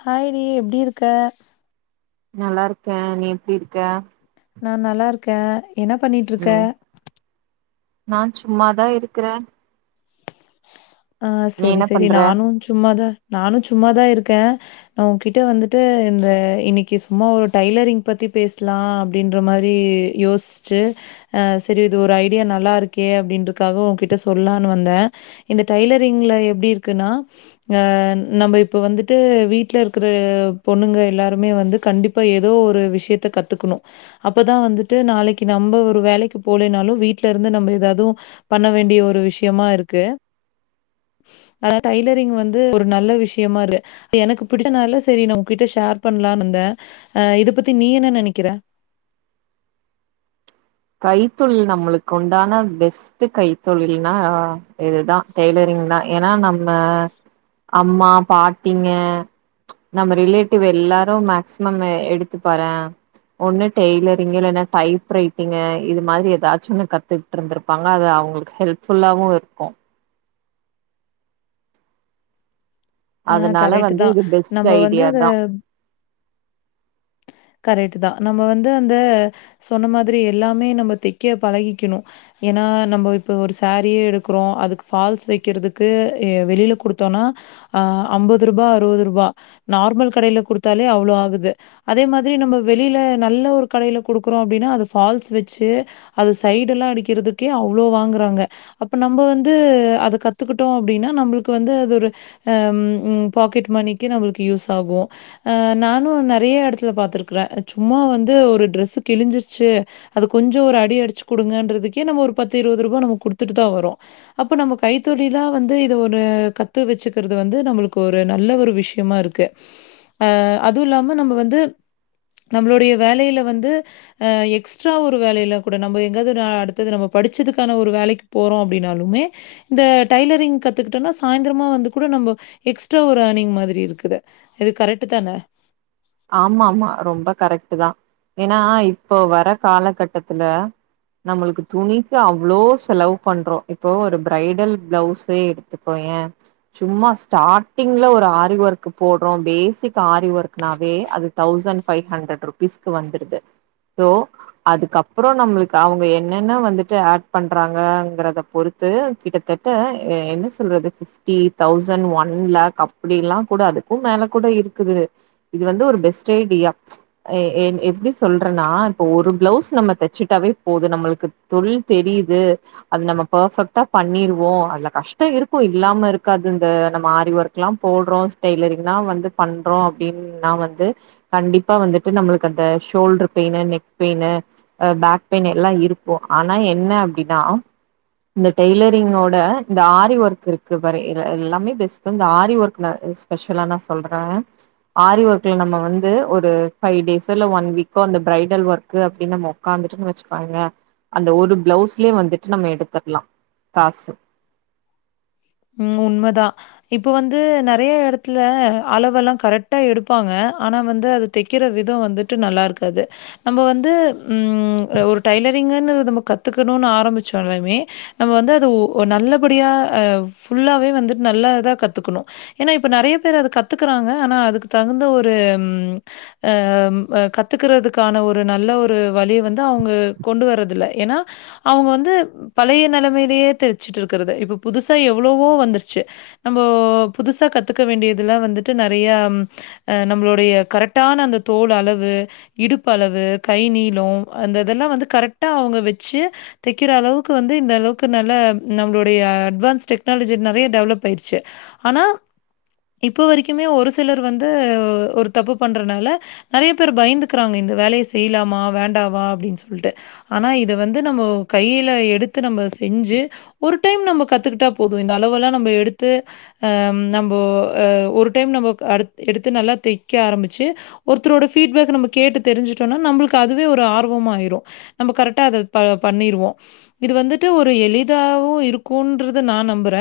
ஹாய்டி எப்டியிருக்க நல்லாருக்கே நீ எப்டிருக்க நா நல்லாருக்கே என்ன பண்ணிட்டுருக்க ம் நான் சும்மாதா இருக்குறே ஆஹ் நீ செரி என்ன செரி பண்ற நானு சும்மாதா நானோ சும்மாதாயிருக்கே நான் உன்கிட்ட வந்துட்டு இந்த இன்னிக்கு சும்மா ஒ டைலரிங் பத்தி பேசலா அப்டின்ற மாரி யோசுச்சு அஹ் செரி இது ஒரு ஐடியா நல்லாயிருக்கே அப்டின்றக்காக உன்கிட்ட சொல்லானு வந்தே இந்த டைலரிங்குல எப்டி இருக்குன்னா நம்ப இப்போ வந்துட்டு வீட்டுல இருக்குற பொண்ணுங்க எல்லாருமே வந்து கண்டிப்பா ஏதோ ஒரு விஷியத்தகத்துக்குணு அப்போதா வந்துட்டு நாளிக்கு நம்ப ஒரு வேலைக்கு போலேனாலோ வீட்டுலயிருந்து நம்ப எதாவது பண்ண வேண்டிய ஒரு விஷியமா இருக்கு அதா டைலரிங் வந்து ஒரு நல்ல விஷயமா [unintelligible] எனக்கு பிடிச்சதுனால சரி நா உன்கிட்ட ஷேர் பண்ணலானு இருந்தே ஆ இத பத்தி நீ என்ன நெனைக்கிற கைத்தொழில் நம்மளுக்கு உண்டான பெஸ்ட் கைத்தொழில்னா இதுதா டெய்லரிங்தா ஏனா நம்ம அம்மா பாட்டிங்க நம்ம ரிலேட்டிவ் எல்லாரும் மேக்சிமம் எடுத்து பாறே ஒண்ணு டெய்லரிங் இல்லனா டைப்ரைட் த்தீங்க இது மாதிரி ஏதாச்சு ஒன்னு கத்துட்ருந்திருப்பாங்க அது அவங்களுக்கு ஹெல்ப்ஃபுல்லாவு இருக்கு ஆ அதனால கரெக்ட்டு வந்து தான். இது பெஸ்ட் நம்ம வந்து ஐடியாதா கரெட்டுதா நம்ம வந்து அந்த சொன்ன மாதிரி எல்லாமே நம்ம தெக்க பழகிக்கணு ஏனா நம்ம இப்ப ஒரு சாரியே எடுக்குறோ அதுக்கு ஃபால்ஸ் வைக்கிறதுக்கு அ வெளியில குடுத்தோனா ஆ அம்பது ரூபா அறுவது ரூபா நார்மல் கடையில குடுத்தாலே அவ்ளோ ஆகுது அதே மாதிரி நம்ம வெளியில நல்ல ஒரு கடைல கொடுக்குறோ அப்படின்னா அது ஃபால்ஸ் வச்சு அது சைடு எல்லாம் அடிக்கிறதுக்கே அவ்ளோ வாங்குறாங்க அப்போ நம்ம வந்து அத கத்துக்கிட்டோம் அப்படின்னா நம்மளுக்கு வந்து அது ஒரு ஹ பாக்கெட் மணிக்கு நம்மளுக்கு யூஸ் ஆகும் ஆஹ் நானும் நெறைய இடத்து ல பாத்துருக்குற சும்மா வந்து ஒரு டிரஸ்ஸு கிழிஞ்சிருச்சு அது கொஞ்சோ ஒரு அடி அடிச்சு குடுங்கன்றதுக்கே நம்ம ஒரு பத்து இருபது ரூபா நம்ம குடுத்துட்டுதா வரோ அப்ப நம்ம கைத்தொழிலா வந்து இத ஒரு கத்து வச்சுக்கிறது வந்து நம்மளுக்கு ஒரு நல்ல ஒரு விஷயமா இருக்கு ஆ அதுவு இல்லாம நம்ம வந்து நம்மளுடைய வேலையில வந்து ஆ எக்ஸ்ட்ரா ஒரு வேலையில கூட நம்ப எங்காவதுனா அடுத்தது நம்ம படிச்சதுக்கான ஒரு வேலைக்கு போறோ அப்டின்னாலுமே இந்த டைலரிங் கத்துக்கிட்டோனா சாய்ந்திரமா வந்து கூட நம்ம எக்ஸ்ரா ஒரு ஏர்னிங் மாதிரி இருக்குது இது கரெக்ட்டு தான ஆமா ஆமா ரொம்ப கரெக்ட்டுதா ஏன்னா இப்போ வர காலகட்டத்துல நம்மளுக்கு துணிக்கு அவ்வளோ செலவ் பண்றோ இப்போ ஒரு பிரைடல் பிளவுசே எடுத்துக்கோயே சும்மா ஸ்டார்டிங்ல ஒரு ஆரி ஒர்க் போடுறோ பேசிக் ஆரி ஒர்க்ன வே அது தவுசன்ட் ஃபைவ் ஹண்ட்ரட் ருபீஸ்க்கு வந்துருது சோ அதுக்கப்றோ நம்மளுக்கு அவங்க என்னன்ன வந்துட்டு ஆட் பண்றாங்கங்கறத பொறுத்து கிட்டத்தட்ட எ என்ன சொல்றது ஃபிஃப்ட்டி தவுசன்ட் ஒன் லக் அப்டில்லா கூட அதுக்கும் மேல கூட இருக்குது இது வந்து ஒரு பெஸ்ட் ஐடியா எ எ எப்டி சொல்றேன்னா இப்போ ஒரு பிளவுஸ் நம்ம தச்சுட்டாவே போது நம்மளுக்கு தொல் தெரியுது அது நம்ம பர்ஃபெக்ட்டா பண்ணிருவோ அதுல கஷ்டோ இருக்கு இல்லாம இருக்காது இந்த நம்ம ஆரி ஒர்க்ல்லா போடுறோ ஸ்டெய்லரிங்ல்லா வந்து பண்றோ அப்டின் நா வந்து கண்டிப்பா வந்துட்டு நம்மளுக்கு அந்த ஷோல்டர் பெயினு நெக் பெயினு ஆ பேக் பெயினு எல்லா இருக்கு ஆனா என்ன அப்டின்னா இந்த டெய்லரிங்கோட இந்த ஆரி ஒர்க் இருக்கு பாரு எல் எல்லாமே பெஸ்டு இந்த ஆரி ஒர்க்க ஸ்பெஷலா நா சொல்றே ஆரி ஒர்க்ல நம்ம வந்து ஒரு ஃபைவ் டேஸோ இல்ல ஒன் வீக்கோ அந்த பிரைடல் ஒர்க்கு அப்படின்னு நம்ம உக்காந்துடோ வச்சுக்கோங்க அந்த ஒரு பிளவுஸ்லயே வந்துட்டு நம்ம எடுத்தரலாம் காசு உம் உண்மதா இப்ப வந்து நெறைய எடத்துல அளவெல்லா கரெக்டா எடுப்பாங்க ஆனா வந்து அத தெக்கிற விதோ வந்துட்டு நல்லா இருக்காது நம்ம வந்து உம் ஒரு டைலரிங்கன்னு நம்ம கத்துக்கணுமன்னு ஆரம்பிச்சாலுமே நம்ம வந்து அது ஒ நல்லபடியா ஆ ஃபுல்லாவே வந்துட் நல்லா இதா கத்துக்கணு ஏன்னா இப்ப நெறைய பேர் அத கத்துக்குறாங்க ஆனா அதுக்கு தகுந்த ஒரு ம் அம் ஆ கத்துக்கறதுக்கான ஒரு நல்ல ஒரு வழிய வந்து அவங்க கொண்டு வரது இல்ல ஏன்னா அவங்க வந்து பழைய நெலைமையிலேயே தெச்சுட்டு இருக்கிறது இப்ப புதுசு ப்போ எவ்வளவோ வந்துருச்சு நம்ம புதுசா கத்துக்க வேண்டியதுல்லா வந்துட்டு நெறைய ஆ நம்மளுடைய கரெக்டான அந்த தோள் அளவு இடுப்பு அளவு கை நீளோ அந்த இதெல்லா வந்து கரெக்டா அவங்க வச்சு தெக்கிற அளவுக்கு வந்து இந்தளவுக்கு நல்ல நம்மளுடைய அட்வான்ஸ் டெக்னாலஜி நெறைய டெவலப் ஆயிருச்சு ஆனா இப்ப வரைக்குமே ஒரு சிலர் வந்து ஒரு தப்பு பண்றனால நெறைய பேர் பயந்துக்கறாங்க இந்த வேலையை செய்யலாமா வேண்டாவா அப்டின்னு சொல்ட்டு ஆனா இத வந்து நம்ம கையில எடுத்து நம்ம செஞ்சு ஒரு டைம் நம்ம கத்துக்கிட்டா போதும் இந்த அளவுல்லா நம்ம எடுத்து ஆஹ் நம்போ ஒரு டைம் நம்ம எடுத்து நல்லா தெக்க ஆரம்பிச்சு ஒருத்தரோட ஃபீட்பேக் நம்ம கேட்டு தெரிஞ்சுட்டோம்னா நம்மளுக்கு அதுவே ஒரு ஆர்வமாயிரும் நம்ம கரெக்டா அத பா பண்ணிருவோ இது வந்துட்டு ஒரு எளிதாகவும் இருக்குன்ற து நா நம்புறே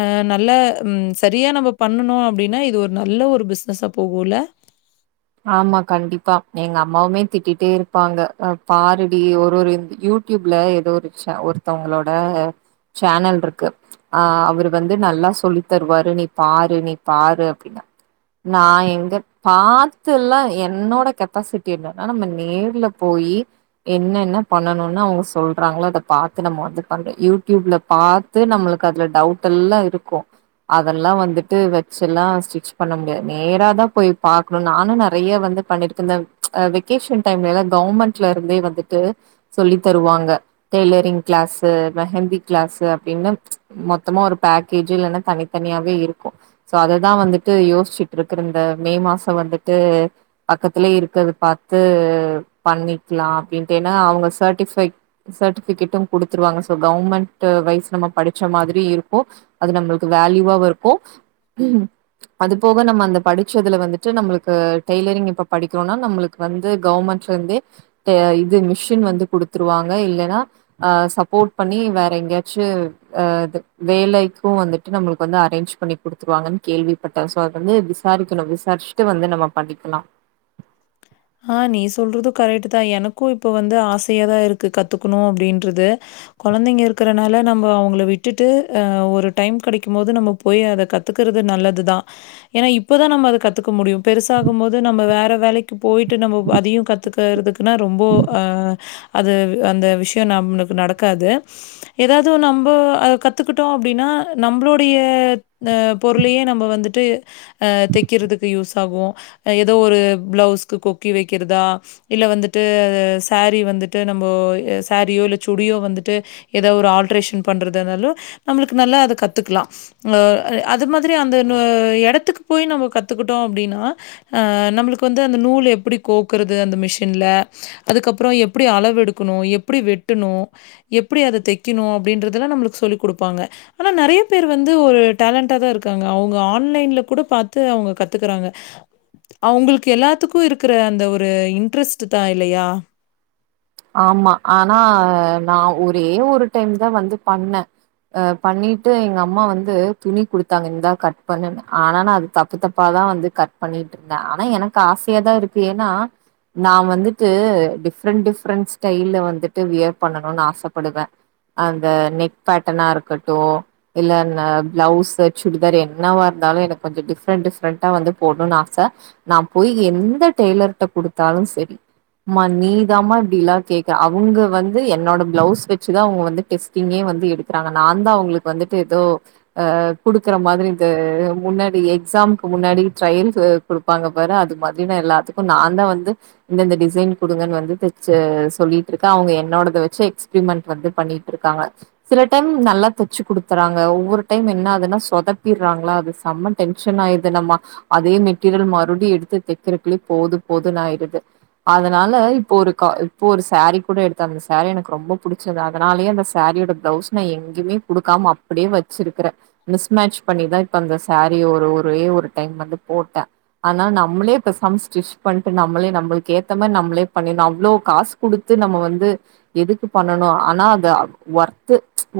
ஆ நல்ல ம் சரியா நம்ம பண்ணுனோ அப்டின்னா இது ஒரு நல்ல ஒரு பிசினஸா போகுல்ல ஆமா கண்டிப்பா எங்க அம்மாவுமே திட்டிட்டே இருப்பாங்க ஹ பாருடி ஒரு ஒரு யூடியூப்ல ஏதோ ஒரு ஷான் ஒருத்தவங்களோட சேனல் இருக்கு ஆஹ் அவரு வந்து நல்லா சொல்லி தருவாரு நீ பாரு நீ பாரு அப்படினு நான் எங்க பா த்தெல்லா என்னோட கெப்பாசிட்டி என்னன்னா நம்ம நேர்ல போயி என்ன என்ன பண்ணணுன்னு அவங்க சொல்றாங்களோ அத பாத்து நம்ம வந்து பண்ற யூடியூப்ல பாத்து நம்மளுக்கு அதுல டவுட் எல்லாம் இருக்கு அதெல்லா வந்துட்டு வச்சு எல்லா ஸ்டிச் பண்ண முடியாது நேராதா போய் பாக்கணுன் நானு நெறைய வந்து பண்ணிருக்க இந்த அ வெக்கேஷன் டைம்லெல்லா கவர்மெண்ட்ல இருந்தே வந்துட்டு சொல்லித் தருவாங்க டெய்லரிங் கிளாஸு மெஹந்தி கிளாஸு அப்டின்னு மொத்தமா ஒரு பேக்கேஜ் இல்லைன்னா தனித்தனியாவே இருக்கு சோ அததா வந்துட்டு யோசிச்சிட்ருக்கற இந்த மே மாசோ வந்துட் தே பக்கத்துல இருக்கறத பாத்து பண்ணிக்லா அப்டின்ட்டு ஏன்னா அவங்க சர்டிஃபைடு சர்டிஃபிகேட்டும் குடுத்துருவாங்க சோ கவர்மெண்ட்டு வைஸ் நம்ம படிச்ச மாதிரி இருக்கும் அது நம்ளுக்கு வேல்யூவாவு இருக்கும் அது போக நம்ம அந்த படிச்சதுல வந்துட்டு நம்மளுக் க்க டைலரிங் இப்ப படிக்குறோனா நம்முளுக்கு வந்து கவர்மென்ட்லிருந்தே ஆ இது மிசின் வந்து குடுத்துருவாங்க இல்லனா ஆ சப்போட் பண்ணி வேற எங்கயாச்சு ஆ இது வேலைக்கோ வந்துட்டு நம்முளுக்கு அரேஞ்ச் பண்ணி குடுத்துடுவாங்கனு கேள்விப்பட்டே சோ அது வந்து விசாரிக்கணு விசாரிச்சிட்டு வந்து ந நம்ம பண்ணிக்கலா ஆ நீ சொல்றது கரெக்ட்தா எனக்கு இப்ப வந்து ஆசையாதா இருக்கு கத்துக்கணு அப்டின்றது கொழந்தைங்க இருக்கறனால நம்ம அவங்கள விட்டுட்டு ஆ ஒரு டைம் கெடைக்கும்போது நம்ம போய் அத கத்துக்கிறது நல்லதுதா ஏன்னா இப்பதா நம்ம அத கத்துக்க முடியும் பெருசாகும் போது நம்ம வேற வேலைக் போயிட்டு நம்ம அதையு கத்துக்கிறதுக்குன்னா ரொம்போ அ அது அந்த விஷயோ நம்ளுக்கு நடக்காது ஏதாவது நம்போ அத கத்துக்கிட்டோ அப்டின்னா நம்பளுடைய ஆ பொருளையே நம்ப வந்துட்டு அ தெக்கிறதுக்கு யூஸ் ஆகும் ஏதோ ஒரு பிளவுஸ் க்கு கொக்கி வைக்கிறதா இல்ல வந்துட்டு சாரி வந்துட்டு நம்மோ அ சாரியோ இல்ல சுடியோ வந்துட்டு ஏதோ ஒரு ஆல்ட்ரேஷன் பண்றதா இருந்தாலு நம்மளுக்கு நல்லா அத கத்துக்கலா ஆ அ அது மாதிரி அந்த இன்ன எடத்துக்கு போய் நம்மோ கத்துக்கிட்டோ அப்டின்னா ஆ நம்மளுக்கு வந்து இந்த நூல் எப்டி கோக்குறது அந்த மிஷின்ல அதுக்கப்புறோ எப்டி அளவு எடுக்கணு எப்டி வெட்டணு எப்டி அத தைக்கணு அப்டின்றத எல்லாம் நம்மளுக்கு சொல்லிக் குடுப்பாங்க ஆனா நெறைய பேர் வந்து ஒரு டேலண்டாதா இருக்காங்க அவங்க ஆன்லைல கூட பாத்து அவங்க கத்துக்கறாங்க அவங்களுக்கு எல்லா த்துக்கு இருக்கிற அந்த ஒரு இன்ட்ரெஸ்ட்தா இல்லையா ஆமா ஆனா நா ஒரே ஒரு டைம்தா வந்து பண்ணே ஆ பண்ணிட்டு எங்க அம்மா வந்து துணி குடுத்தாங்க இந்தா கட் பண்ணுன்னு ஆனா நா அது தப்பு தப்பாதா வந்து கட் பண்ணிட்டுருந்தே ஆனா எனக்கு ஆசையாதா இருக்கு ஏன்னா நா வந்துட்டு டிஃப்ரெண்ட் டிஃப் ஃபிரெண்ட்ஸ் கைல வந்துட்டு வியர் பண்ணணுன்னு ஆசப்படுவே அந்த நெக் பேட்டனா இருக்கட்டு இல்லன பிளவுஸ் சுடிதார் என்னவா இருந்தாலு எனக்கு கொஞ்சோ டிஃப்ரெண்ட் டிஃப்ரெண்ட்டா வந்து போடணுன்னு ஆச நா போய் எந்த டெய்லர்கிட்ட குடுத்தாலும் சரி ம்மா நீதாம்மா ப்டில்லா கேக்க அவங்க வந்து என்னோட பிளவுஸ் வச்சுதா அவங்க வந்து டெஸ்டிங்கே வந்து எடுக்கறாங்க நான்தா அவங்களுக்கு வந்துட்டு ஏதோ ஆ குடுக்கற மாதிரி இது முன்னாடி எக்ஸாம்க்கு முன்னாடி ட்ரையல்சு குடுப்பாங்க பாரு அது மாதிரி எல்லாத்துக்கு நான்தா வந்து இந்த இந்த டிசைன் குடுங்கன்னு வந்து [unintelligible] சொ சொல்லி இருக்க அவங்க என்னோடத வச்சு எக்ஸ்பிரிமெண்ட் வந்துட் பண்ணிட்டு இருக்காங்க சில டைம் நல்லா தச்சு குடுத்தறாங்க ஒவ்வொரு டைம் என்னதுன்னா சொதப்பிறாங்களா அது செம்ம டென்ஷானயிது நம்ம அதே மெட்டீரியல் மறுபடி எடுத்து தைக்கறகுல போது போதுன்னாயிது அதனால இப்போ ஒரு கால் இப்போ ஒரு சாரி கூட எடுத்தங்க அந்த சாரி எனக்கு ரொம்ப பிடிச்சது அதனாலயே அந்த சாரியோட பிளவுஸ் நான் எங்கயுமே கொடுக்காம அப்படியே வச்சிருக்கிறே மிஸ்மேச் பண்ணிதா இப்ப அந்த சாரிய ஒரு ஒரே ஒரு டைம் வந்து போட்டே ஆன நம்மளே இப்ப சம் ஸ்டிச் பண்ட்டு நம்மளே நம்மளுக்கேத்தமா நம்ளே பண்ணில இவ்ளோ காசு குடுத்து நம்ம வந்து எதுக்கு பண்ணணு ஆனா அது ஒர்த்து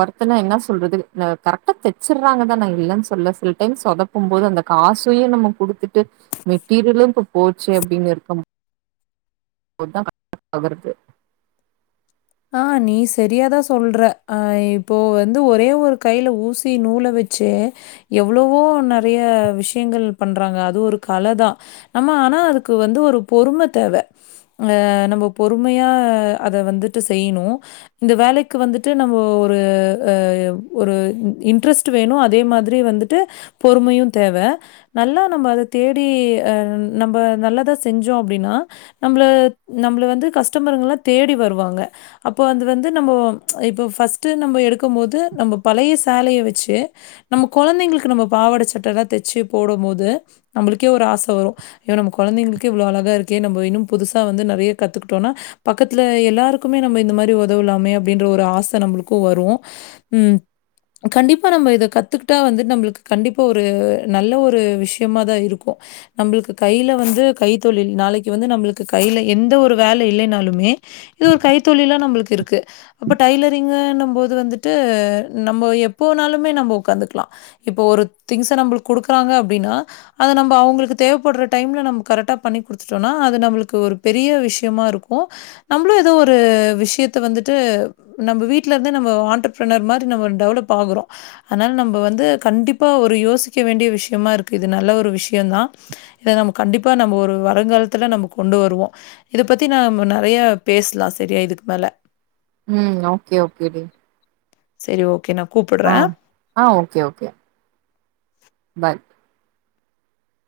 ஒர்த்துன்னா என்ன சொல்றது ஆ கரெட்டா தெச்சர்றாங்கதா நா இல்லைன்னு சொல்லல சில டைம்ஸ் சொதப்பும் போது அந்த காசையு நம்ம குடுத்துட்டு மெட்டீரியலு இப்ப போச்சே அப்டின்னு இருக்கும் [unintelligible] ஆ நீ செரியாதா சொல்ற ஆஹ் இப்போ வந்து ஒரே ஒரு கையில ஊசி நூல வச்செ எவ்வளவோ நெறைய விஷயங்கள் பண்றாங்க அது ஒரு கலதா நம்ம ஆனா அதுக்கு வந்து ஒரு பொறும தேவை அ நம்ம பொறுமையா அத வந்து த்து செய்யணு இந்த வேலைக்கு வந்துட்டு நம்மோ ஒரு ஆ ஒரு இன் இன்ட்ரஸ்ட்டு வேணு அதே மாதிரி வந்துட்டு பொறுமையு தேவ நல்லா நம்ம அத தேடி ஆ நம்ப நல்லதா செஞ்சோ அப்டினா நம்ல நம்ல வந்து கஸ்டமருக எல்லா தேடி வருவாங்க அப்ப அது வந்து நம்ம ச் இப்ப ஃபஸ்ட்டு நம்ம எடுக்கும் போது நம்ம பலைய சேலைய வச்செ நம்ம கொழந்தைங்களுக்கு நம்ம பாவாட சட்ட ல்லாம் தச்சு போடும் போது நம்மளுகே ஒரு ஆச வரும் இது நம்ம கொழந்தைங்களுக்கே இவ்வளோ அழகா இருக்கே நம்ம இன்னும் புதுசா வந்து நெறைய கத்துக்கிட்டோனா பக்கத்துல எல்லாரு க்குமே நம்ம இந்த மாரி உதவலாமே அப்டின்ற ஒரு ஆச நம்மளுக்கு வரு உம் கண்டிப்பா நம்ம இத கத்துக்கிட்டா வந்து நம்மளுக்கு கண்டிப்பா ஒரு நல்ல ஒரு விஷயமாதா இருக்கு நம்மளுக்கு கையில வந்து கைத்தொழில் நாளைக்கு வந்து நம்மளுக்கு கையில எந்த ஒரு வேலை இல்லைனாலுமே இது ஒரு கைத்தொழிலா நம்மளுக்கு இருக்கு அப்ப டைலரிங்கன்னும் போது வந்துட்டு நம்ம எப்போனாலுமே நம்ம உக்காந்துக்கலா இப்போ ஒரு திங்ச நம்மளுக்கு குடுக்குறாங்க அப்டின்னா அத நம்ப அவங்களுக்கு தேவைப்படுற டைம்ல நம்ம கரெக்டா பண்ணி குடுத்துட்டோன்னா அது நம்மளுக்கு ஒரு பெரிய விஷயமா இருக்கு நம்பளு அந்த ஒரு விஷயத்த வந்துட்டு நம்ப வீட்ல இருந்து நம்ம ஆண்டர்பர்னர் மாரி நம்ம டெவலப் ஆகுறோ அதனால நம்ப வந்து கண்டிப்பா ஒரு யோசிக்க வேண்டிய விஷயமா இருக்கு இது நல்ல ஒரு விஷயம்தா இத நம்ம கண்டிப்பா நம்ம ஒரு வருங்காலத்துல நம்ம கொண்டு வருவோ இத பத்தி நாம நெறைய பேசலா சரியா இதுக்கு மேலே உம் ஓகே ஓகே டி சரி ஓகே நா ஆஹ் ஆஹ் ஓகே ஓகே பாய்